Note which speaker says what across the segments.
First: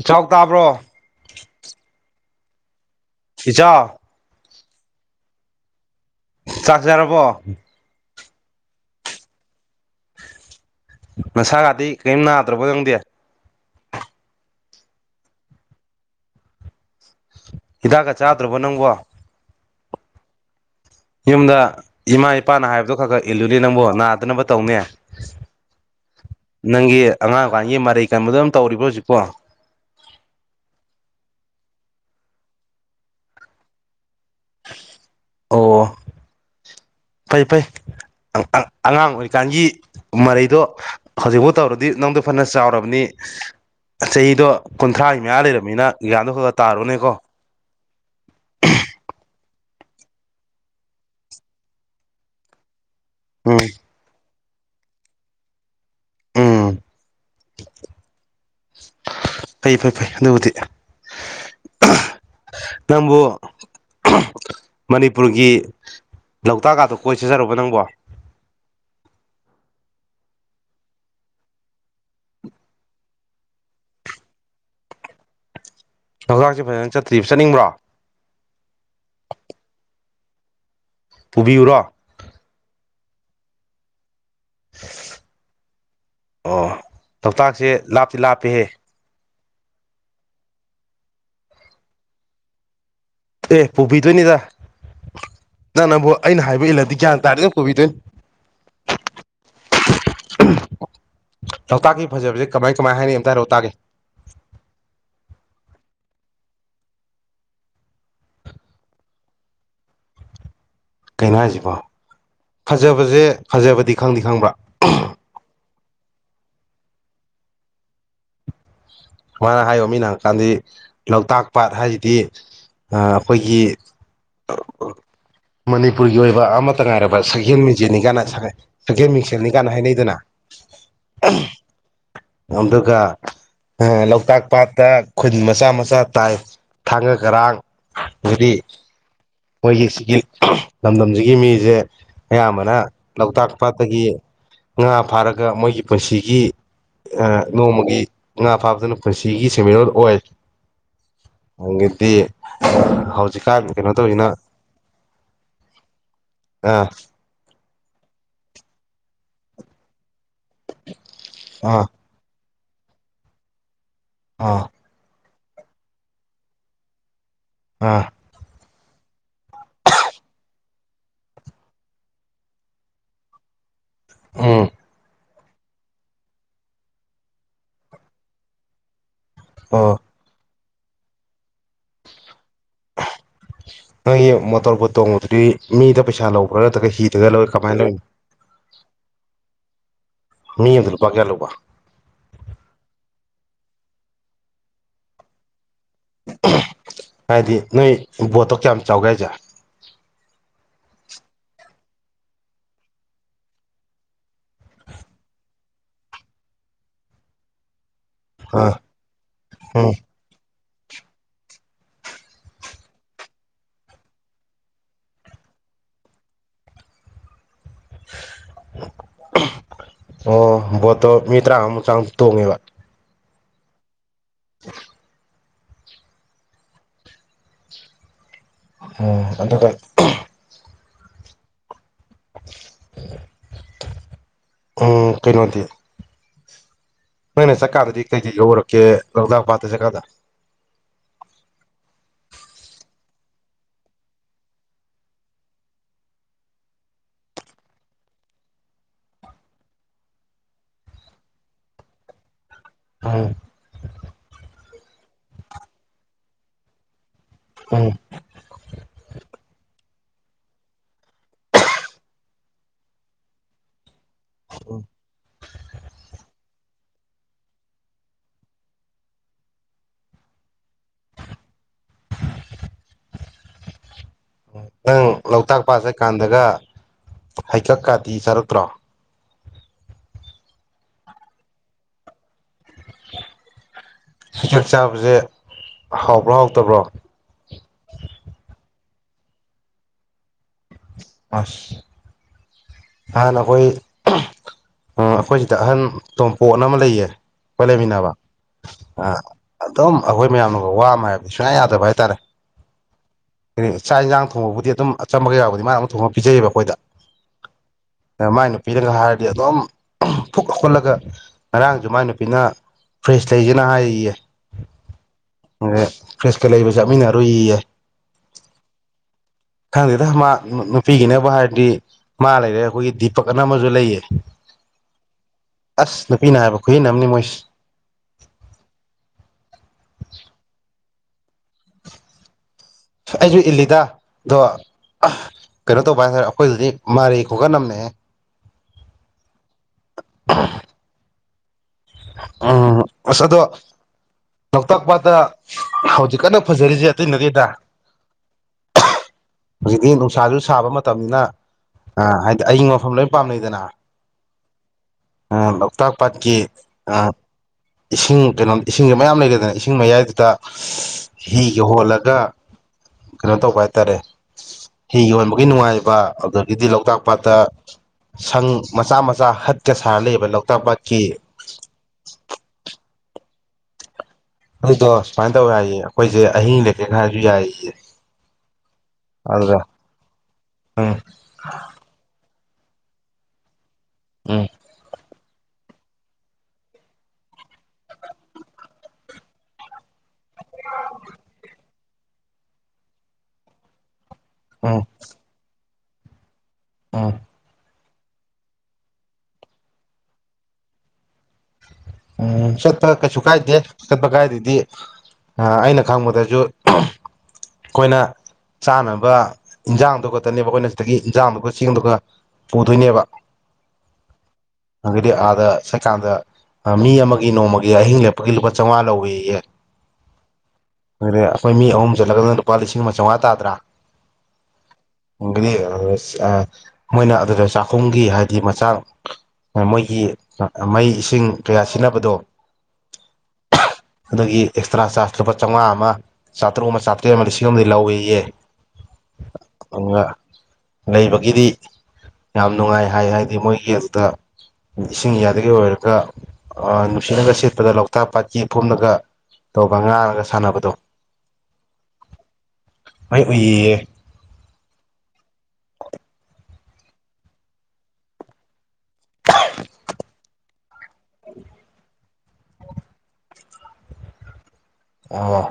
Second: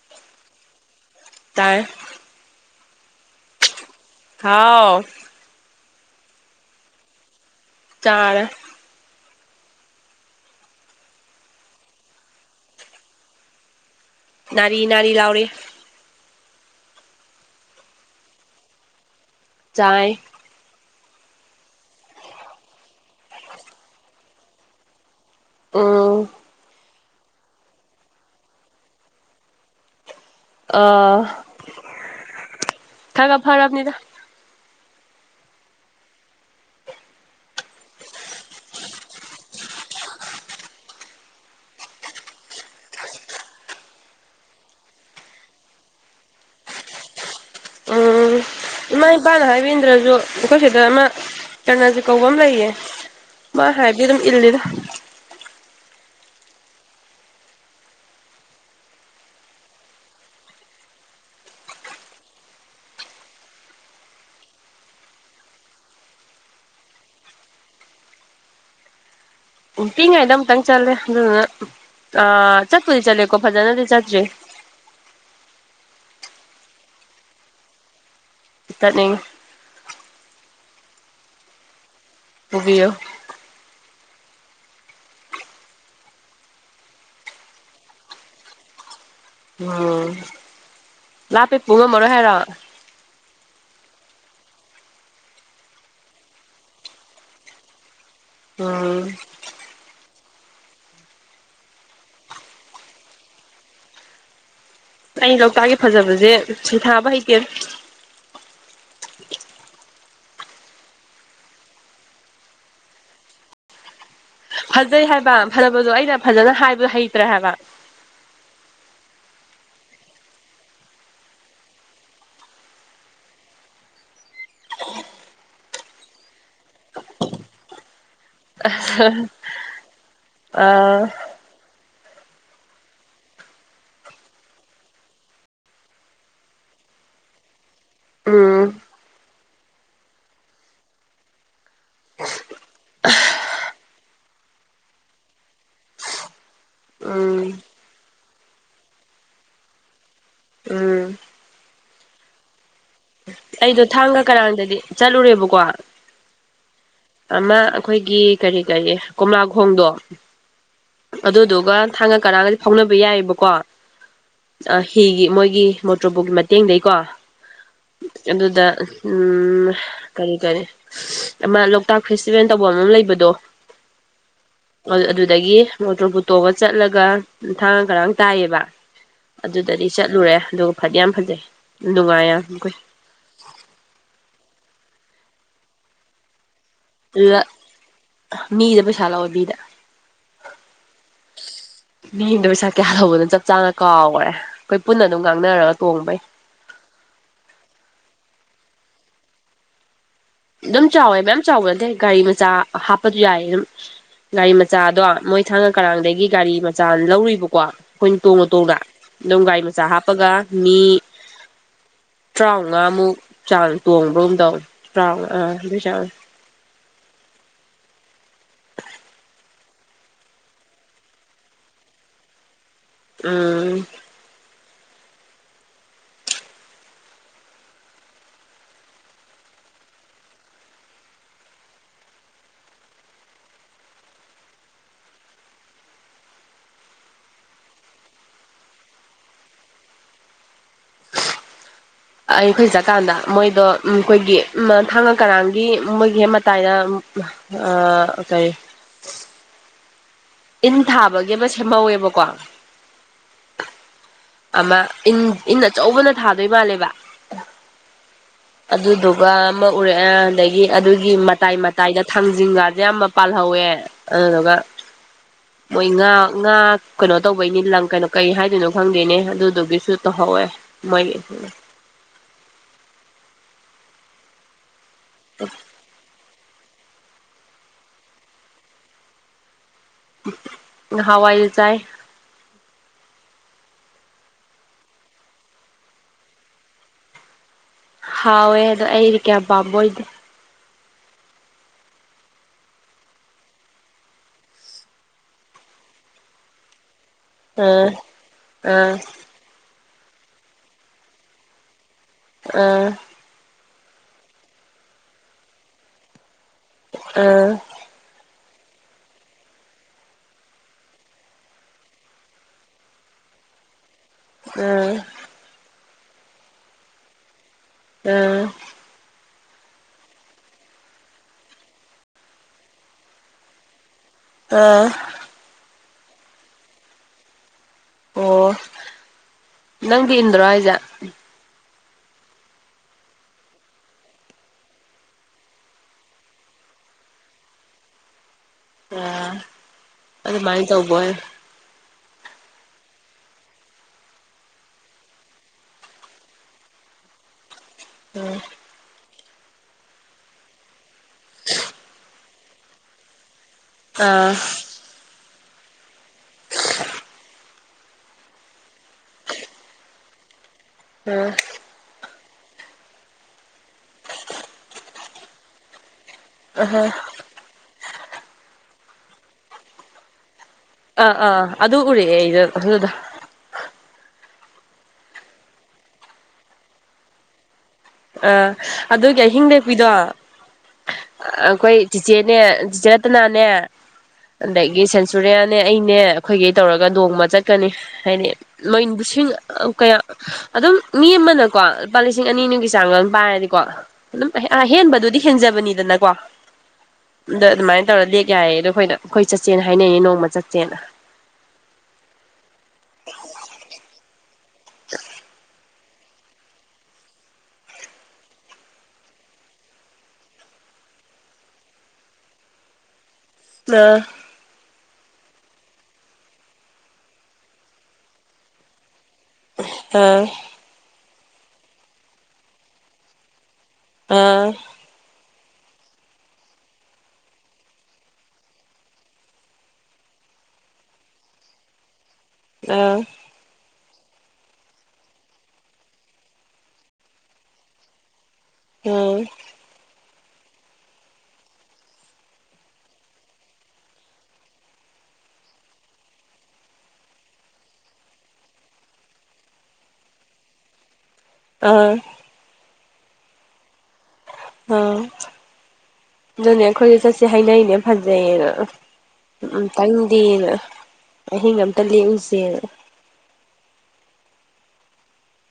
Speaker 1: ꯏꯆꯥꯎ ꯇꯥꯕ꯭ꯔꯣ
Speaker 2: ꯇꯥꯏꯌꯦ
Speaker 1: ꯏꯖꯥꯛ
Speaker 2: ꯍꯥꯎ
Speaker 1: ꯆꯥꯛ ꯆꯥꯔꯕꯣ
Speaker 2: ꯆꯥꯔꯦ
Speaker 1: ꯅꯁꯥꯒꯥꯗꯤ ꯀꯦꯝ ꯅꯥꯗ꯭ꯔꯕ ꯅꯪꯗꯤ
Speaker 2: ꯅꯥꯔꯤ ꯅꯥꯔꯤ ꯂꯥꯎꯔꯤ
Speaker 1: ꯍꯤꯗꯥꯛꯀ ꯆꯥꯗ꯭ꯔꯕꯣ ꯅꯪꯕꯣ
Speaker 2: ꯆꯥꯏ
Speaker 1: ꯌꯨꯝꯗ ꯏꯃꯥ ꯏꯄꯥꯅ ꯍꯥꯏꯕꯗꯣ ꯈꯔ ꯈꯔ ꯏꯂꯨꯅꯦ ꯅꯪꯕꯣ ꯅꯥꯗꯅꯕ ꯇꯧꯅꯦ
Speaker 2: ꯎꯝ
Speaker 1: ꯅꯪꯒꯤ ꯑꯉꯥꯡ ꯑꯣꯏꯔꯤꯀꯥꯟꯒꯤ ꯃꯔꯩ ꯀꯟꯕꯗꯣ ꯑꯗꯨꯝ ꯇꯧꯔꯤꯕꯣ ꯍꯧꯖꯤꯛꯄꯣ
Speaker 2: ꯑ ꯈꯒ ꯐꯔꯝꯅꯤꯗ
Speaker 1: ꯑꯣ ꯐꯩ ꯐꯩ ꯑꯛ ꯑꯛ ꯑꯉꯥꯡ ꯑꯣꯏꯔꯤꯀꯥꯟꯒꯤ ꯃꯔꯩꯗꯣ ꯍꯧꯖꯤꯛꯐꯥꯎ ꯇꯧꯔꯗꯤ ꯅꯪꯗꯣ ꯐꯅ ꯆꯥꯎꯔꯕꯅꯤ ꯆꯍꯤꯗꯣ ꯀꯨꯟꯊ꯭ꯔꯥꯒꯤ ꯃꯌꯥ ꯂꯩꯔꯝꯅꯤꯅ ꯒ꯭ꯌꯥꯟꯗꯣ ꯈꯒ ꯈꯒ ꯇꯥꯔꯣꯅꯦꯀꯣ
Speaker 2: ꯎꯝ ꯏꯃꯥ ꯏꯄꯥꯅ ꯍꯥꯏꯕꯤꯟꯗ꯭ꯔꯁꯨ ꯑꯩꯈꯣꯏ ꯁꯤꯗ ꯑꯃ ꯀꯔꯅꯖꯤꯠ ꯀꯧꯕ ꯑꯃ ꯂꯩꯌꯦ ꯃꯥ
Speaker 1: ꯎꯝ
Speaker 2: ꯍꯥꯏꯕꯗꯤ ꯑꯗꯨꯝ ꯏꯜꯂꯤꯗꯥ
Speaker 1: ꯎꯝ ꯐꯩ ꯐꯩ ꯐꯩ ꯑꯗꯨꯕꯨꯗꯤ [unintelligible] ꯅꯪꯕꯨ [unintelligible] ꯃꯅꯤꯄꯨꯔꯒꯤ ꯂꯣꯛꯇꯥꯛꯀꯥꯗꯣ ꯀꯣꯏ ꯆꯠꯆꯔꯕꯣ ꯅꯪꯕꯣ
Speaker 2: ꯎꯝ ꯄꯤꯛꯉꯥꯏꯗ ꯑꯃꯨꯛꯇꯪ ꯆꯠꯂꯦ ꯑꯗꯨꯗꯨꯅ ꯆꯠꯄꯨꯗꯤ ꯆꯠꯂꯦꯀꯣ ꯐꯖꯅꯗꯤ ꯆꯠꯇ꯭ꯔꯤ
Speaker 1: ꯂꯣꯛꯇꯥꯛꯁꯦ ꯐꯖꯅ ꯆꯠꯇ꯭ꯔꯤꯕ ꯆꯠꯅꯤꯡꯕ꯭ꯔꯣ
Speaker 2: ꯆꯠꯅꯤꯡ__
Speaker 1: ꯄꯨꯕꯤꯌꯨꯔꯣ
Speaker 2: ꯄꯨꯕꯤꯌꯨ
Speaker 1: ꯑꯣ ꯂꯣꯛꯇꯥꯛꯁꯦ ꯂꯥꯞꯇꯤ ꯂꯥꯞꯄꯦꯍꯦ
Speaker 2: ꯎꯝ ꯂꯥꯞꯄꯦ ꯄꯨ ꯉꯝꯃꯔꯣꯏ ꯍꯥꯏꯔꯣ
Speaker 1: ꯑꯦ ꯄꯨꯕꯤꯗꯣꯏꯅꯤꯗ ꯅꯪꯅꯕꯨ ꯑꯩꯅ ꯍꯥꯏꯕ ꯏꯜꯂꯗꯤ ꯒ꯭ꯌꯥꯟ ꯇꯥꯔꯗꯤ ꯑꯗꯨꯝ ꯄꯨꯕꯤꯗꯣꯏꯅꯤ
Speaker 2: [unintelligible]
Speaker 1: [unintelligible] ꯂꯣꯛꯇꯥꯛꯀꯤ ꯐꯖꯕꯁꯦ ꯀꯃꯥꯏ ꯀꯃꯥꯏ ꯍꯥꯏꯅꯩ ꯑꯃꯇ ꯍꯥꯏꯔꯣ ꯇꯥꯒꯦ
Speaker 2: ꯑꯩ ꯂꯣꯛꯇꯥꯛꯀꯤ ꯐꯖꯕꯁꯦ ꯁꯤꯊꯥꯕ ꯍꯩꯇꯦ
Speaker 1: ꯀꯩꯅꯣ ꯍꯥꯏꯁꯤꯕꯣ ꯐꯖꯕꯁꯦ ꯐꯖꯕꯗꯤ ꯈꯪꯗꯤ ꯈꯪꯕ꯭ꯔꯥ
Speaker 2: ꯐꯖꯩ ꯍꯥꯏꯕ ꯐꯖꯕꯗꯣ ꯑꯩꯅ ꯐꯖꯅ ꯍꯥꯏꯕꯗꯣ ꯍꯩꯇ꯭ꯔꯦ ꯍꯥꯏꯕ
Speaker 1: ꯁꯨꯃꯥꯏꯅ ꯍꯥꯏꯌꯣ ꯃꯤꯅ ꯍꯪꯉꯛꯀꯥꯟꯗꯗꯤ ꯂꯣꯛꯇꯥꯛ ꯄꯥꯠ ꯍꯥꯏꯁꯤꯗꯤ ꯑ ꯑꯩꯈꯣꯏꯒꯤ [unintelligible] ꯃꯅꯤꯄꯨꯔꯒꯤ ꯑꯣꯏꯕ ꯑꯃꯠꯇ ꯉꯥꯏꯔꯕ ꯁꯛꯍꯦꯜ ꯃꯤꯖꯦꯟꯅꯤꯒꯥꯅ [unintelligible] ꯁꯛꯍꯦꯟ ꯃꯤꯡꯁꯦꯜꯅꯤ ꯀꯥꯟꯅ ꯍꯥꯏꯅꯩꯗꯅꯥ
Speaker 2: ꯑ
Speaker 1: [unintelligible] ꯑꯗꯨꯒ [unintelligible] ꯂꯣꯛꯇꯥꯛ ꯄꯥꯠꯇ ꯈꯨꯟ ꯃꯆꯥ ꯃꯆꯥ ꯇꯥꯏ ꯊꯥꯡꯒ ꯀꯔꯥꯡ
Speaker 2: ꯎꯝ
Speaker 1: [unintelligible] ꯃꯣꯏꯒꯤ ꯁꯤꯒꯤ [unintelligible] ꯂꯝꯗꯝꯁꯤꯒꯤ ꯃꯤꯁꯦ ꯑꯌꯥꯝꯕꯅ ꯂꯣꯛꯇꯥꯛ ꯄꯥꯠ ꯑꯗꯒꯤ ꯉꯥ ꯐꯥꯔꯒ ꯃꯣꯏꯒꯤ ꯄꯨꯟꯁꯤꯒꯤ
Speaker 2: ꯎꯝ
Speaker 1: ꯅꯣꯡꯃꯒꯤ ꯉꯥ ꯐꯥꯕꯗꯨꯅ ꯄꯨꯟꯁꯤꯒꯤ ꯁꯦꯟꯃꯤꯠꯂꯣꯟ ꯑꯣꯏ
Speaker 2: ꯎꯝ
Speaker 1: ꯍꯪꯗꯤ ꯍꯧꯖꯤꯛꯀꯥꯟ
Speaker 2: ꯑꯩꯗꯣ
Speaker 1: ꯀꯩꯅꯣ
Speaker 2: ꯊꯥꯡꯒ
Speaker 1: ꯇꯧꯔꯤꯁꯤꯅ
Speaker 2: ꯀꯔꯝꯗꯗꯤ ꯆꯠꯂꯨꯔꯦꯕꯀꯣ
Speaker 1: ꯑꯥ
Speaker 2: ꯑꯃ ꯑꯩꯈꯣꯏꯒꯤ ꯀꯔꯤ ꯀꯔꯤ ꯀꯣꯝꯂꯥꯈꯣꯡꯗꯣ ꯑꯗꯨꯗꯨꯒ
Speaker 1: ꯑꯥ
Speaker 2: ꯊꯥꯡꯒ ꯀꯔꯥꯡꯒꯗꯤ ꯐꯥꯎꯅꯕ ꯌꯥꯏꯑꯕꯀꯣ
Speaker 1: ꯑꯥ
Speaker 2: ꯑ ꯍꯤꯒꯤ ꯃꯣꯏꯒꯤ ꯃꯣꯇꯣꯔꯕꯨꯛꯀꯤ ꯃꯇꯦꯡꯗꯒꯤꯩꯀꯣ
Speaker 1: ꯑꯥ
Speaker 2: ꯑꯗꯨꯗ ꯎꯝ ꯀꯔꯤ ꯀꯔꯤ ꯑꯃ ꯂꯣꯛꯇꯥꯛ ꯐꯦꯁꯇꯤꯚꯦꯜ ꯇꯧꯕ ꯑꯃ ꯂꯩꯕꯗꯣ
Speaker 1: ꯑꯥ
Speaker 2: ꯑꯗꯨꯗꯒꯤ ꯃꯣꯇꯣꯔ ꯄꯨꯠꯇꯣꯛꯑꯒ ꯆꯠꯂꯒ ꯊꯥꯡ ꯈꯔꯥꯡ ꯇꯥꯏꯌꯦꯕ ꯑꯗꯨꯗꯗꯤ
Speaker 1: ꯑꯣ
Speaker 2: ꯆꯠꯂꯨꯔꯦ ꯑꯗꯨꯒ ꯐꯗꯤ ꯌꯥꯝ ꯐꯖꯩ ꯅꯨꯡꯉꯥꯏ ꯌꯥꯝꯈꯏ
Speaker 1: ꯅꯪꯒꯤ ꯃꯣꯇꯣꯔ ꯕꯨꯣꯠ ꯇꯣꯡꯕꯗꯨꯗꯤ ꯃꯤꯗ ꯄꯩꯁꯥ ꯂꯈ꯭ꯔꯗ ꯀꯩ
Speaker 2: ꯑꯗꯨꯗ
Speaker 1: [unintelligible]
Speaker 2: ꯃꯤꯗ ꯄꯩꯁꯂ ꯑꯣꯏꯕꯤꯗ
Speaker 1: ꯃꯤ ꯑꯗꯨ ꯂꯨꯄꯥꯒꯂꯛꯧꯕ
Speaker 2: ꯃꯤꯗ ꯄꯩꯁꯥ ꯀꯌꯥ ꯂꯧꯕꯅꯣ ꯆꯞ ꯆꯥꯅ ꯀꯥꯎꯈꯔꯦ ꯑꯩꯈꯣꯏ ꯄꯨꯟꯅ ꯑꯗꯨꯝ ꯉꯥꯡꯅꯔꯒ ꯇꯣꯡꯕꯩ
Speaker 1: ꯍꯥꯏꯗꯤ ꯅꯣꯏ ꯕꯣꯠꯇꯣ ꯀꯌꯥꯝ ꯆꯥꯎꯒꯦ ꯍꯥꯏꯁꯦ
Speaker 2: ꯑꯗꯨꯝ ꯆꯥꯎꯋꯦ ꯃꯌꯥꯝ ꯆꯥꯎꯕ ꯅꯠꯇꯦ ꯒꯥꯔꯤ ꯃꯆꯥ ꯍꯥꯞꯄꯁꯨ ꯌꯥꯏ ꯑꯗꯨꯝ ꯒꯥꯔꯤ ꯃꯆꯥꯗꯣ ꯃꯣꯏ ꯊꯥꯡꯉ ꯀꯔꯥꯡꯗꯒꯤ ꯒꯥꯔꯤ ꯃꯆꯥꯅ ꯂꯧꯔꯤꯕꯀꯣ ꯑꯩꯈꯣꯏꯅ
Speaker 1: ꯑꯥ
Speaker 2: ꯇꯣꯡꯅꯇꯣꯡꯒ ꯅꯣꯡꯒꯥꯥꯏ ꯃꯆꯥ
Speaker 1: ꯎꯝ
Speaker 2: ꯍꯥꯞꯄꯒ ꯃꯤ ꯇꯔꯥꯃꯉꯥꯃꯨꯛ ꯆꯥꯡ ꯇꯣꯡꯕ꯭ꯔꯣꯒꯝꯗꯧ ꯔ꯭ꯔꯥꯎ ꯑꯥ ꯃꯖ
Speaker 1: [inaudible] ꯑꯣ ꯕꯣꯠꯇꯣ ꯃꯤ ꯇꯔꯥꯃ ꯆꯥꯡ ꯇꯣꯡꯉꯦꯕ
Speaker 2: ꯎꯝ
Speaker 1: [inaudible] ꯑꯇ ꯎꯝ ꯀꯩꯅꯣꯗꯤ ꯅꯣꯏꯅ ꯆꯥꯛꯀꯥꯗꯗꯤ ꯀꯩꯀꯩ ꯌꯧꯔꯛꯀꯦ ꯂꯣꯛꯗꯥꯛ ꯄꯥꯠꯇꯦ ꯆꯀꯥꯗ
Speaker 2: ꯑꯩ ꯑꯩꯈꯣꯏ ꯆꯠꯀꯥꯟꯗ ꯃꯣꯏꯗꯣ ꯎ ꯑꯩꯈꯣꯏꯒꯤ ꯊꯥꯡꯉ ꯀꯔꯥꯡꯒꯤ ꯃꯣꯏꯒꯤ ꯍꯦꯛ ꯃꯇꯥꯏꯗ ꯑ ꯀꯩ ꯏꯟ ꯊꯥꯕꯒꯤ ꯑꯃ ꯁꯦꯝꯍꯧꯋꯦꯕꯀꯣ
Speaker 1: [unintelligible]
Speaker 2: ꯑꯃ ꯏꯟ ꯏꯟ ꯑꯆꯧꯕꯅ ꯊꯥꯗꯣꯏ ꯃꯥꯜꯂꯦꯕ
Speaker 1: ꯎꯝ
Speaker 2: ꯑꯗꯨꯗꯨꯒ ꯑꯃ ꯎꯔꯑꯦ ꯑꯗꯒꯤ ꯑꯗꯨꯒꯤ ꯃꯇꯥꯏ ꯃꯇꯥꯏꯗ ꯊꯥꯡꯖꯤꯡꯒꯥꯁꯦ ꯌꯥꯝ ꯄꯥꯜꯍꯧꯋꯦ ꯑꯗꯨꯗꯨꯒ ꯃꯣꯏ ꯉꯥ ꯉꯥ ꯀꯩꯅꯣ ꯇꯧꯕꯩꯅꯤ ꯂꯪ ꯀꯩꯅꯣ ꯀꯩ ꯍꯥꯏꯗꯣꯏꯅꯣ ꯈꯪꯗ ꯑꯗꯨꯅꯦ ꯑꯗꯨꯗꯨꯒꯤꯁꯨ ꯇꯧꯍꯧꯋꯦ ꯃꯣꯏꯒꯤ
Speaker 1: ꯅꯪ ꯂꯣꯛꯇꯥꯛ ꯄꯥꯠ ꯆꯠ ꯀꯥꯟꯗꯒ ꯍꯩꯀꯛ ꯀꯥꯇꯤ ꯆꯥꯔꯛꯇ꯭ꯔꯣ
Speaker 2: ꯅꯍꯥꯟꯋꯥꯏ ꯆꯥꯏ
Speaker 1: ꯁꯖꯥꯛ ꯆꯥꯕꯁꯦ ꯍꯥꯎꯕ꯭ꯔꯣ ꯍꯥꯎꯇꯕ꯭ꯔꯣ
Speaker 2: ꯍꯥꯎꯦ ꯑꯗꯨ ꯑꯩꯗꯤ ꯀꯩꯌꯥ ꯄꯥꯝꯕ ꯑꯣꯏꯗꯦ
Speaker 1: ꯑ ꯑꯍꯥꯟ ꯑꯩꯈꯣꯏ ꯑꯩꯈꯣꯏ ꯁꯤꯗ ꯑꯍꯟ ꯇꯣꯝꯄꯣꯠ ꯑꯃ ꯂꯩꯌꯦ ꯑꯩꯈꯣꯏ
Speaker 2: ꯑꯥ
Speaker 1: ꯂꯩꯃꯤꯟꯅꯕ ꯑ ꯑꯗꯨꯝ ꯑꯩꯈꯣꯏ ꯃꯌꯥꯝꯅꯒ ꯋꯥ ꯑꯃ ꯍꯥꯏꯕꯗꯤ ꯁꯨꯡꯌꯥ ꯌꯥꯗꯕ ꯍꯥꯏꯇꯥꯔꯦ
Speaker 2: ꯑꯝ
Speaker 1: ꯀ ꯆꯥꯛ ꯌꯦꯟꯁꯥꯡ ꯊꯣꯡꯕꯕꯨꯗꯤ ꯑꯗꯨꯝ ꯑꯝꯕꯒ ꯌꯥꯎꯕꯗꯤ ꯃꯥꯅ ꯑꯃ ꯊꯣꯡꯕꯤꯖꯩꯌꯦꯕ ꯑꯩꯈꯣꯏꯗ
Speaker 2: ꯑꯥ
Speaker 1: ꯃꯥꯏ ꯅꯨꯄꯤꯔꯒ ꯍꯥꯏꯔꯗꯤ ꯑꯗꯨꯝ ꯐꯨꯛ ꯂꯧꯈꯠꯂꯒ ꯉꯔꯥꯡꯁꯨ ꯃꯥꯏ ꯅꯨꯄꯤꯅ ꯐ꯭ꯔꯦꯁ ꯂꯩꯁꯤꯦꯅ ꯍꯥꯏꯔꯤꯌꯦ
Speaker 2: ꯎꯝ
Speaker 1: ꯑ ꯐ꯭ꯔꯦꯁꯀ ꯂꯩꯕ ꯆꯠꯃꯤꯟꯅꯔꯨꯏꯌꯦꯏ
Speaker 2: ꯎꯝ
Speaker 1: ꯈꯪꯗꯦꯗ ꯃꯥ ꯅꯨꯄꯤꯒꯤꯅꯕ ꯍꯥꯏꯔꯗꯤ ꯃꯥ ꯂꯩꯔꯦ ꯑꯩꯈꯣꯏꯒꯤ ꯗꯤꯄꯛ ꯑꯅ ꯑꯃꯁꯨ ꯂꯩꯌꯦ
Speaker 2: ꯑꯥ
Speaker 1: ꯑꯁ ꯅꯨꯄꯤꯅ ꯍꯥꯏꯕ ꯈꯨꯨꯏꯟꯅ ꯑꯃꯅꯤꯅꯤ ꯃꯣꯏꯁ
Speaker 2: ꯑꯣ ꯅꯪꯗꯤ ꯏꯟꯗ꯭ꯔꯣ ꯍꯥꯏꯁꯦ
Speaker 1: ꯑꯩꯁꯨ ꯏꯜꯂꯤꯗ ꯑꯗꯣ ꯀꯩꯅꯣ ꯇꯧꯕ ꯍꯥꯏꯇꯥꯔꯦ ꯑꯩꯈꯣꯏꯗꯗꯤ ꯃꯥ [unintelligible]
Speaker 2: ꯑ ꯑꯗꯨꯃꯥꯏꯅ ꯇꯧꯕꯣꯏ
Speaker 1: ꯎꯝ ꯑꯗꯣ ꯂꯣꯛꯇꯥꯛ ꯄꯥꯠꯇ ꯍꯧꯖꯤꯛ ꯀꯟꯅ ꯐꯖꯔꯤꯁꯦ ꯑꯇꯩꯅ ꯀꯩꯗ
Speaker 2: ꯎꯝ
Speaker 1: ꯍꯧꯖꯤꯛꯇꯤ ꯅꯨꯡꯁꯥꯁꯨ ꯁꯥꯕ ꯃꯇꯝꯅꯤꯅ ꯍꯥꯏꯗꯤ ꯑꯩꯒꯤ ꯃꯐꯝ ꯂꯣꯏꯅ ꯄꯥꯝꯅꯩꯗꯅ
Speaker 2: ꯑꯥ
Speaker 1: ꯎꯝ ꯂꯣꯛꯇꯥꯛ ꯄꯥꯠꯀꯤ ꯑ ꯏꯁꯤꯡ ꯀꯩꯅꯣ ꯏꯁꯤꯡꯁꯦ ꯃꯌꯥꯝ ꯂꯩꯔꯦꯗꯅ ꯏꯁꯤꯡ ꯃꯌꯥꯏꯗꯨꯗ
Speaker 2: ꯎꯝ
Speaker 1: ꯌꯧꯍꯣꯜꯂꯒ ꯀꯩꯅꯣ ꯇꯧꯕ ꯍꯥꯏꯇꯥꯔꯦ ꯍꯤ ꯌꯣꯟꯕꯒꯤ ꯅꯨꯡꯉꯥꯏꯕ ꯑꯗꯨꯗꯒꯤꯗꯤ
Speaker 2: ꯑꯍꯥ
Speaker 1: ꯂꯣꯛꯇꯥꯛ ꯄꯥꯠꯇ ꯁꯪ ꯃꯆꯥ ꯃꯆꯥ ꯍꯠꯀ ꯁꯥꯔ ꯂꯩꯌꯦꯕ ꯂꯣꯛꯇꯥꯛ ꯄꯥꯠ
Speaker 2: ꯑꯥ ꯑ ꯑꯗꯨ ꯎꯔꯛ ꯑꯗꯨꯗ
Speaker 1: ꯑꯗꯨꯗꯣ ꯁꯨꯃꯥꯏꯅ ꯇꯧꯋꯦ ꯍꯥꯏꯏꯌꯦ ꯑꯩꯈꯣꯏꯁꯦ ꯑꯍꯤꯡ ꯂꯩꯀꯦ ꯍꯥꯏꯔꯁꯨ ꯌꯥꯏꯌꯦ
Speaker 2: ꯑꯥ ꯑꯗꯨꯒꯤ ꯑꯍꯤꯡ
Speaker 1: ꯑꯗꯨꯗ
Speaker 2: ꯂꯦꯛꯄꯤꯗꯣ
Speaker 1: ꯎꯝ
Speaker 2: ꯑꯩꯈꯣꯏ ꯆꯤꯆꯦꯅꯦ ꯆꯆꯦ ꯔꯠꯇꯅꯥꯅꯦꯦ
Speaker 1: ꯎꯝ
Speaker 2: ꯑ ꯒꯤ ꯁꯦꯟꯆꯨꯔꯤꯌꯥꯅꯦ ꯑꯩꯅꯦ ꯑꯩꯈꯣꯏꯒꯤ ꯇꯧꯔꯒ ꯅꯣꯡꯃ ꯆꯠꯀꯅꯤ ꯍꯥꯏꯗꯤ ꯃꯣꯏ ꯂꯤꯁꯤꯡ ꯀꯌꯥ ꯑꯗꯨꯝ ꯃꯤ ꯑꯃꯅꯀꯣ ꯂꯨꯄꯥ ꯂꯤꯁꯤꯡ ꯑꯅꯤꯒꯤ ꯆꯥꯡꯒ ꯄꯥꯏꯔꯗꯤꯀꯣ ꯑꯗꯨꯝ
Speaker 1: ꯎꯝ
Speaker 2: ꯑꯍꯦꯟꯕꯗꯨꯗꯤ ꯍꯦꯟꯖꯕꯅꯤꯗꯅꯀꯣ ꯑꯝ
Speaker 1: ꯎꯝ
Speaker 2: ꯗ ꯑꯗꯨꯃꯥꯏꯅ ꯇꯧꯔ ꯂꯦꯛ ꯌꯥꯏꯌꯦ ꯑꯗꯣ ꯑꯩꯈꯣꯏꯅ ꯑꯩꯈꯣꯏ ꯆꯠꯁꯦꯅ ꯍꯥꯏꯅꯩꯅꯦ ꯅꯣꯡꯃ ꯆꯠꯁꯦꯅ
Speaker 1: ꯎꯝ ꯆꯠꯄ ꯀꯩꯁꯨ ꯀꯥꯏꯗꯦ ꯆꯠꯄ ꯀꯥꯏꯗꯗꯤ ꯑꯩꯅ ꯈꯪꯕꯗꯁꯨ ꯑꯩꯈꯣꯏꯅ ꯆꯥꯅꯕ ꯏꯟꯖꯥꯡꯗꯨ ꯈꯛꯇꯅꯦꯕ ꯑꯩꯈꯣꯏꯅ ꯁꯤꯗꯒꯤ ꯏꯟꯖꯥꯡꯗꯨꯒ ꯆꯦꯡꯗꯨꯒ ꯄꯨꯗꯣꯏꯅꯦꯕ
Speaker 2: ꯑ
Speaker 1: ꯑꯗꯨꯪꯗꯤ ꯑꯥꯗ ꯁꯀꯥꯟꯗ ꯃꯤ ꯑꯃꯒꯤ ꯅꯣꯡꯃꯒꯤ ꯑꯍꯤꯡ ꯂꯦꯞꯄꯒꯤ ꯂꯨꯄꯥ ꯆꯥꯝꯃꯉꯥ ꯂꯧꯋꯤ
Speaker 2: ꯑꯝ
Speaker 1: ꯑꯗꯨ ꯑꯩꯈꯣꯏ ꯃꯤ ꯑꯍꯨꯝ ꯆꯠꯂꯒꯗꯅ ꯂꯨꯄꯥ ꯂꯤꯁꯤꯡ ꯑꯃ ꯆꯥꯝꯉ ꯇꯥ꯭ꯔꯥ
Speaker 2: ꯑꯝ
Speaker 1: ꯃꯗꯤ ꯑ ꯑ ꯃꯣꯏꯅ ꯑꯗꯨꯗ ꯆꯥꯛꯈꯨꯝꯒꯤ ꯍꯥꯏꯗꯤ ꯃꯆꯥꯛ ꯃꯣꯏꯒꯤ ꯃꯩ ꯏꯁꯤꯡ ꯀꯌꯥ ꯁꯤꯖꯤꯟꯅꯕꯗꯣ
Speaker 2: ꯑꯥ
Speaker 1: ꯑꯗꯒꯤ ꯑꯦꯛꯁꯇ꯭ꯔꯥ ꯆꯥꯔꯖ ꯂꯨꯄꯥ ꯆꯥꯝꯃꯉꯥ ꯑꯃ ꯆꯥꯇ꯭ꯔꯨꯛ ꯑꯃ ꯆꯥꯇ꯭ꯔꯦꯠ ꯑꯃꯗꯤ ꯁꯤ ꯑꯃꯗꯤ ꯂꯧꯏꯤꯌꯦ
Speaker 2: ꯑꯥ
Speaker 1: ꯑꯗꯨꯒ ꯂꯩꯕꯒꯤꯗꯤ ꯌꯥꯝ ꯅꯨꯡꯉꯥꯏ ꯍꯥꯏ ꯍꯥꯏꯗꯤ ꯃꯣꯏꯒꯤ ꯑꯗꯨꯗ ꯏꯁꯤꯡ ꯌꯥꯗꯒꯤ ꯑꯣꯏꯔꯒ ꯅꯨꯡꯁꯤꯠꯅꯒ ꯁꯤꯠꯄꯗ ꯂꯣꯛꯇꯥꯛ ꯄꯥꯠꯀꯤ ꯏꯄꯣꯝꯗꯒ ꯇꯧꯕ ꯉꯥꯡꯔꯒ ꯁꯥꯟꯅꯕꯗꯣ
Speaker 2: ꯑꯥ
Speaker 1: ꯑꯩ ꯎꯏꯌꯦꯌꯦ
Speaker 2: ꯑꯥ ꯑꯗꯨꯅꯦ ꯑꯩꯈꯣꯏꯁꯨ ꯆꯠꯁꯦ ꯍꯥꯏꯅꯩꯅꯦ ꯐꯖꯩꯌꯦꯅ ꯑꯥꯝꯇꯪꯗꯤꯅ ꯑꯍꯤꯡ ꯑꯝꯇ ꯂꯦꯛꯎꯁꯦꯅ
Speaker 1: ꯑꯣ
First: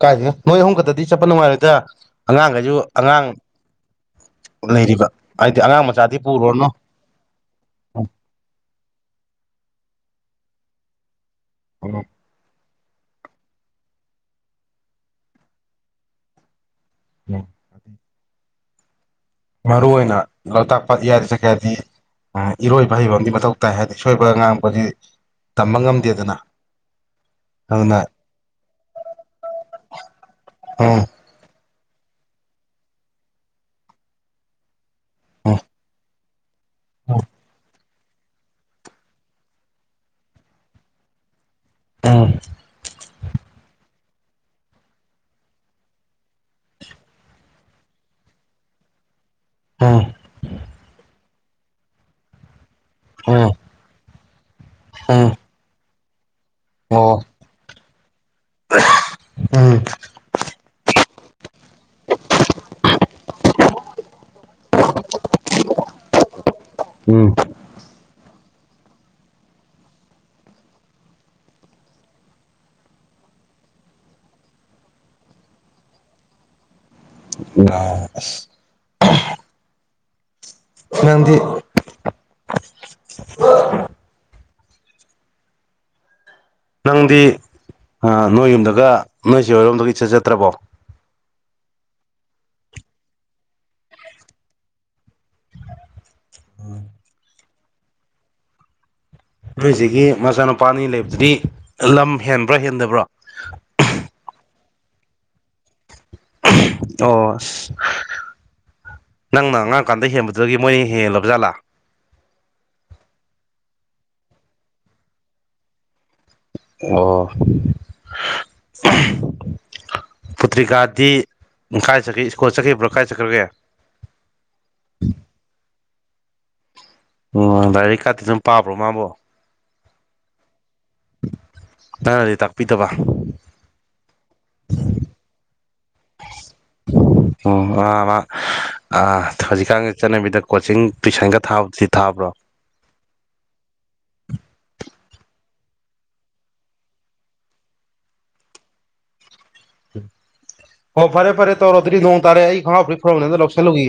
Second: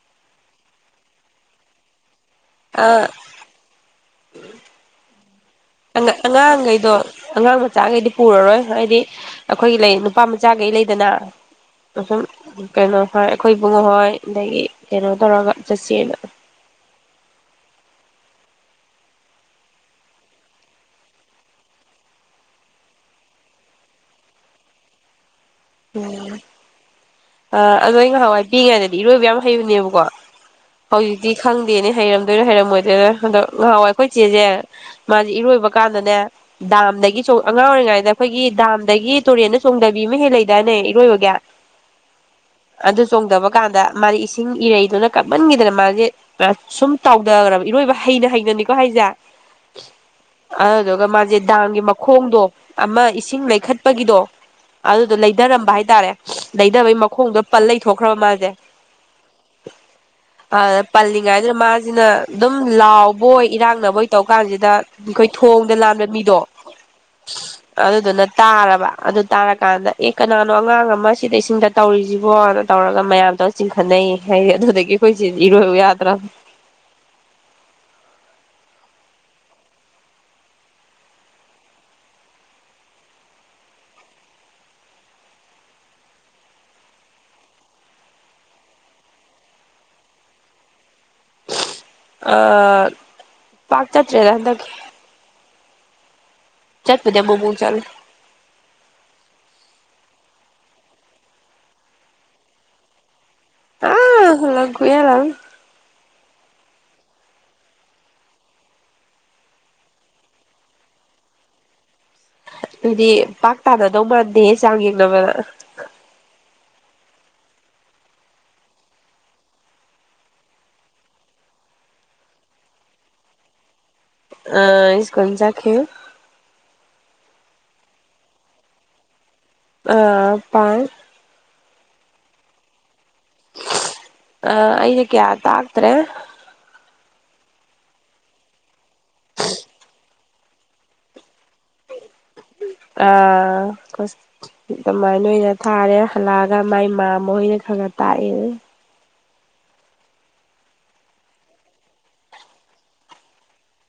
Speaker 1: ꯀꯥꯏꯗꯅ ꯅꯣꯏ ꯑꯍꯨꯝ ꯈꯛꯇꯗꯤ ꯆꯠꯄ ꯅꯨꯡꯉꯥꯏꯔꯣꯏꯗ꯭ꯔ ꯑꯉꯥꯡꯈꯩꯁꯨ
Speaker 2: ꯑꯥ
Speaker 1: ꯑꯉꯥꯡ ꯂꯩꯔꯤꯕ ꯍꯥꯏꯗꯤ ꯑꯉꯥꯡ ꯃꯆꯥꯗꯤ ꯄꯨꯔꯣꯅꯨ
Speaker 2: ꯑꯉꯥꯡꯈꯩꯗꯣ ꯑꯉꯥꯡ ꯃꯆꯥꯈꯩꯗꯤ ꯄꯨꯔꯔꯣꯏ ꯍꯥꯏꯗꯤ ꯑꯩꯈꯣꯏꯒꯤ ꯂꯩ ꯅꯨꯄꯥ ꯃꯆꯥꯈꯩ ꯂꯩꯗꯅ
Speaker 1: ꯎꯝ
Speaker 2: ꯁꯨꯝ ꯀꯩꯅꯣ ꯍꯣꯏ ꯑꯩꯈꯣꯏ ꯕꯨꯡꯉꯣꯍꯣꯏ ꯑꯗꯒꯤ ꯀꯩꯅꯣ ꯇꯧꯔꯒ ꯆꯠꯁꯦꯅ
Speaker 1: [unintelligible] ꯃꯔꯨꯏ ꯑꯣꯏꯅ ꯂꯣꯛꯇꯥꯛ ꯄꯥꯠ ꯏꯌꯥꯏꯗ ꯆꯠꯀꯦ ꯍꯥꯏꯔꯗꯤ ꯏꯔꯣꯏꯕ ꯍꯩꯕꯝꯗꯤ ꯃꯊꯧ ꯇꯥꯏ ꯍꯥꯏꯗꯤ ꯁꯣꯏꯕ ꯉꯥꯡꯕꯁꯤ ꯉꯝꯗꯦꯗꯅ
Speaker 2: ꯑ ꯑꯗꯣ
Speaker 1: ꯑꯗꯨꯅ
Speaker 2: ꯑꯩ ꯉꯍꯥꯟꯋꯥꯏ ꯄꯤꯏꯉꯩꯗꯗꯤ ꯏꯔꯣꯏꯕ ꯌꯥꯝ ꯍꯩꯕꯅꯦꯕꯀꯣ
Speaker 1: ꯎꯝ
Speaker 2: ꯍꯧꯖꯤꯛ ꯗꯤ ꯈꯪꯗꯦꯅꯦ ꯍꯩꯔꯝꯗꯣꯏꯔ ꯍꯔꯝꯃꯣꯏꯗꯣꯏꯔꯥ ꯑꯗꯣ ꯉꯍꯥꯟꯋꯥꯏ ꯑꯩꯈꯣꯏ ꯆꯦꯁꯦ ꯃꯥꯁꯦ
Speaker 1: ꯎꯝ
Speaker 2: ꯏꯔꯣꯏꯕ ꯀꯥꯟꯗꯅꯦ ꯗꯥꯝꯗꯒꯤꯁꯨ ꯑꯉꯥꯡ ꯑꯣꯏꯔꯤꯉꯩꯗ ꯑꯩꯈꯣꯏꯒꯤ ꯗꯥꯝꯗꯒꯤ ꯇꯨꯔꯦꯟꯗ ꯆꯣꯡꯗꯕꯤ ꯑꯃ ꯍꯦꯛ ꯂꯩꯗꯥꯏꯅꯦ ꯏꯔꯣꯏꯕꯒ
Speaker 1: ꯎꯝ
Speaker 2: ꯑꯗꯨ ꯆꯣꯡꯊꯕ ꯀꯥꯟꯗ ꯃꯥꯗꯤ ꯏꯁꯤꯡ ꯏꯔꯩꯗꯨꯅ ꯀꯟꯃꯟꯒꯤꯗꯅ ꯃꯥꯁꯦ ꯁꯨꯝ ꯇꯥꯎꯗꯈꯒ꯭ꯔꯥꯕ ꯏꯔꯣꯏꯕ ꯍꯩꯅ ꯍꯩꯅꯅꯤꯀꯣ ꯍꯥꯏꯁꯦ
Speaker 1: ꯎꯝ
Speaker 2: ꯑꯗꯨꯗꯨꯒ ꯃꯥꯁꯦ ꯗꯥꯝꯒꯤ ꯃꯈꯣꯡꯗꯣ ꯑꯃ ꯏꯁꯤꯡ
Speaker 1: ꯎꯝ
Speaker 2: ꯂꯩꯈꯠꯄꯒꯤꯗꯣ ꯑꯗꯨꯗꯣ
Speaker 1: ꯎꯝ
Speaker 2: ꯂꯩꯗꯔꯝꯕ ꯍꯥꯏꯇꯥꯔꯦ ꯂꯩꯗꯕꯩ
Speaker 1: ꯑꯣ
Speaker 2: ꯃꯈꯣꯡꯗꯣ ꯄꯜ ꯂꯩꯊꯣꯛꯈ꯭ꯔꯕ ꯃꯥꯁꯦ
Speaker 1: ꯎꯝ
Speaker 2: ꯑ ꯄꯜꯂꯤꯉꯥꯏꯗꯨꯅ ꯃꯥꯁꯤꯅ ꯑꯗꯨꯝ ꯂꯥꯎꯕꯣꯏ ꯏꯔꯥꯡꯅꯕꯣꯏ ꯇꯧ ꯀꯥꯟꯁꯤꯗ ꯑꯩꯈꯣꯏ ꯊꯣꯡꯗ ꯂꯥꯟꯕ ꯃꯤꯗꯣ
Speaker 1: ꯎꯝ
Speaker 2: ꯑꯗꯨꯗꯨꯅ ꯇꯥꯔꯕ ꯑꯗꯨ ꯇꯥꯔꯀꯥꯟꯗ ꯑꯦ ꯀꯅꯥꯅꯣ ꯑꯉꯥꯡ ꯑꯃ ꯁꯤꯗ ꯏꯁꯤꯡꯗ ꯇꯧꯔꯤꯁꯤꯕꯣꯅ ꯇꯧꯔꯒ ꯃꯌꯥꯝꯇꯧꯔꯥ ꯆꯤꯡꯈꯠꯅꯩꯌꯦ ꯍꯥꯏꯗꯤ ꯑꯗꯨꯗꯒꯤ ꯑꯩꯈꯣꯏ ꯆꯦꯖꯦ ꯏꯔꯣꯏꯌꯨ ꯌꯥꯗ꯭ꯔꯥꯝ
Speaker 1: [unintelligible] ꯅꯪꯗꯤ ꯅꯪꯗꯤ ꯑꯥ ꯅꯣꯏ ꯌꯨꯝꯗꯒ ꯅꯣꯏꯆꯦ ꯍꯣꯔꯣꯝꯗꯒꯤ ꯏꯆꯠ ꯆꯠꯇ꯭ꯔꯥꯕꯣ
Speaker 2: ꯑ ꯄꯥꯛ ꯆꯠꯇ꯭ꯔꯦꯗ ꯍꯟꯗꯛꯀꯤ ꯆꯠꯄꯗꯤ ꯑꯃꯨꯛ ꯃꯨꯛ ꯆꯠꯂꯦ
Speaker 1: ꯅꯣꯏꯆꯦꯒꯤ ꯃꯆꯥꯅꯨꯄꯥ ꯑꯅꯤ ꯂꯩꯕꯗꯨꯗꯤ ꯂꯝ ꯍꯦꯟꯕ꯭ꯔꯥ ꯍꯦꯟꯗꯕ꯭ꯔꯥ
Speaker 2: ꯂꯝ ꯈꯨꯍꯦꯟ ꯑꯃ
Speaker 1: [unintelligible] ꯑꯣ ꯅꯪꯅ ꯑꯉꯥꯡ ꯀꯥꯟꯗ ꯍꯦꯟꯕꯗꯨꯗꯒꯤ ꯃꯣꯏꯅ ꯍꯦꯜꯂꯕ ꯖꯥꯠꯂꯥ
Speaker 2: ꯑꯗꯨꯗꯤ ꯄꯥꯛ ꯇꯥꯅꯗꯧ ꯃꯥꯟꯗꯦ ꯆꯥꯡ ꯌꯦꯡꯅꯕꯗ
Speaker 1: ꯑꯣ [unintelligible] ꯄꯨꯇ꯭ꯔꯤꯀꯥꯗꯤ ꯀꯥꯏ ꯆꯠꯈꯤ ꯁ꯭ꯀꯣꯜ ꯆꯠꯈꯤꯕ꯭ꯔꯣ ꯀꯥꯏ ꯆꯠꯈ꯭ꯔꯒꯦ
Speaker 2: ꯑ ꯁ꯭ꯀꯨꯜ ꯆꯠꯈꯤ
Speaker 1: ꯎꯝ ꯂꯥꯏꯔꯤꯛ ꯀꯥꯇꯤ ꯑꯗꯨꯝ ꯄꯥꯕ꯭ꯔꯣ ꯃꯥꯕꯣ
Speaker 2: ꯑ [unintelligible]
Speaker 1: ꯅꯪꯅꯗꯤ ꯇꯥꯛꯄꯤꯗꯕ
Speaker 2: ꯑ ꯑꯩꯅ ꯀꯌꯥ ꯇꯥꯛꯇ꯭ꯔꯦ
Speaker 1: ꯑꯣ ꯑ ꯑꯥ ꯍꯧꯖꯤꯛꯀꯥꯟꯒꯤ ꯆꯠꯅꯕꯤꯗ ꯀꯣꯆꯤꯡ ꯇꯨꯏꯁꯟꯒ ꯊꯥꯕꯗꯨꯗꯤ ꯊꯥꯕ꯭ꯔꯣ
Speaker 2: ꯑꯥ ꯑꯗꯨꯃꯥꯏꯅ ꯑꯣꯏꯅ ꯊꯥꯔꯦ ꯍꯜꯂꯛꯑꯒ ꯃꯥꯏ ꯏꯃꯥ ꯃꯈꯣꯏꯅ ꯈꯔ ꯈꯔ ꯇꯥꯛꯑꯦ
Speaker 1: ꯍꯣ ꯐꯔꯦ ꯐꯔꯦ ꯇꯧ ꯔꯣꯇꯔꯤ ꯅꯣꯡ ꯇꯥꯔꯦ ꯑꯩ ꯈꯪ ꯐ ꯐ꯭ꯔꯣꯕꯅꯦꯗ ꯂꯧꯁꯜꯂꯨꯒꯤ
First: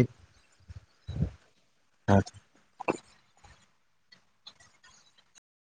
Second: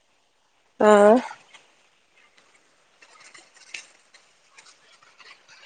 Speaker 2: ꯑꯥ
Speaker 1: ꯑ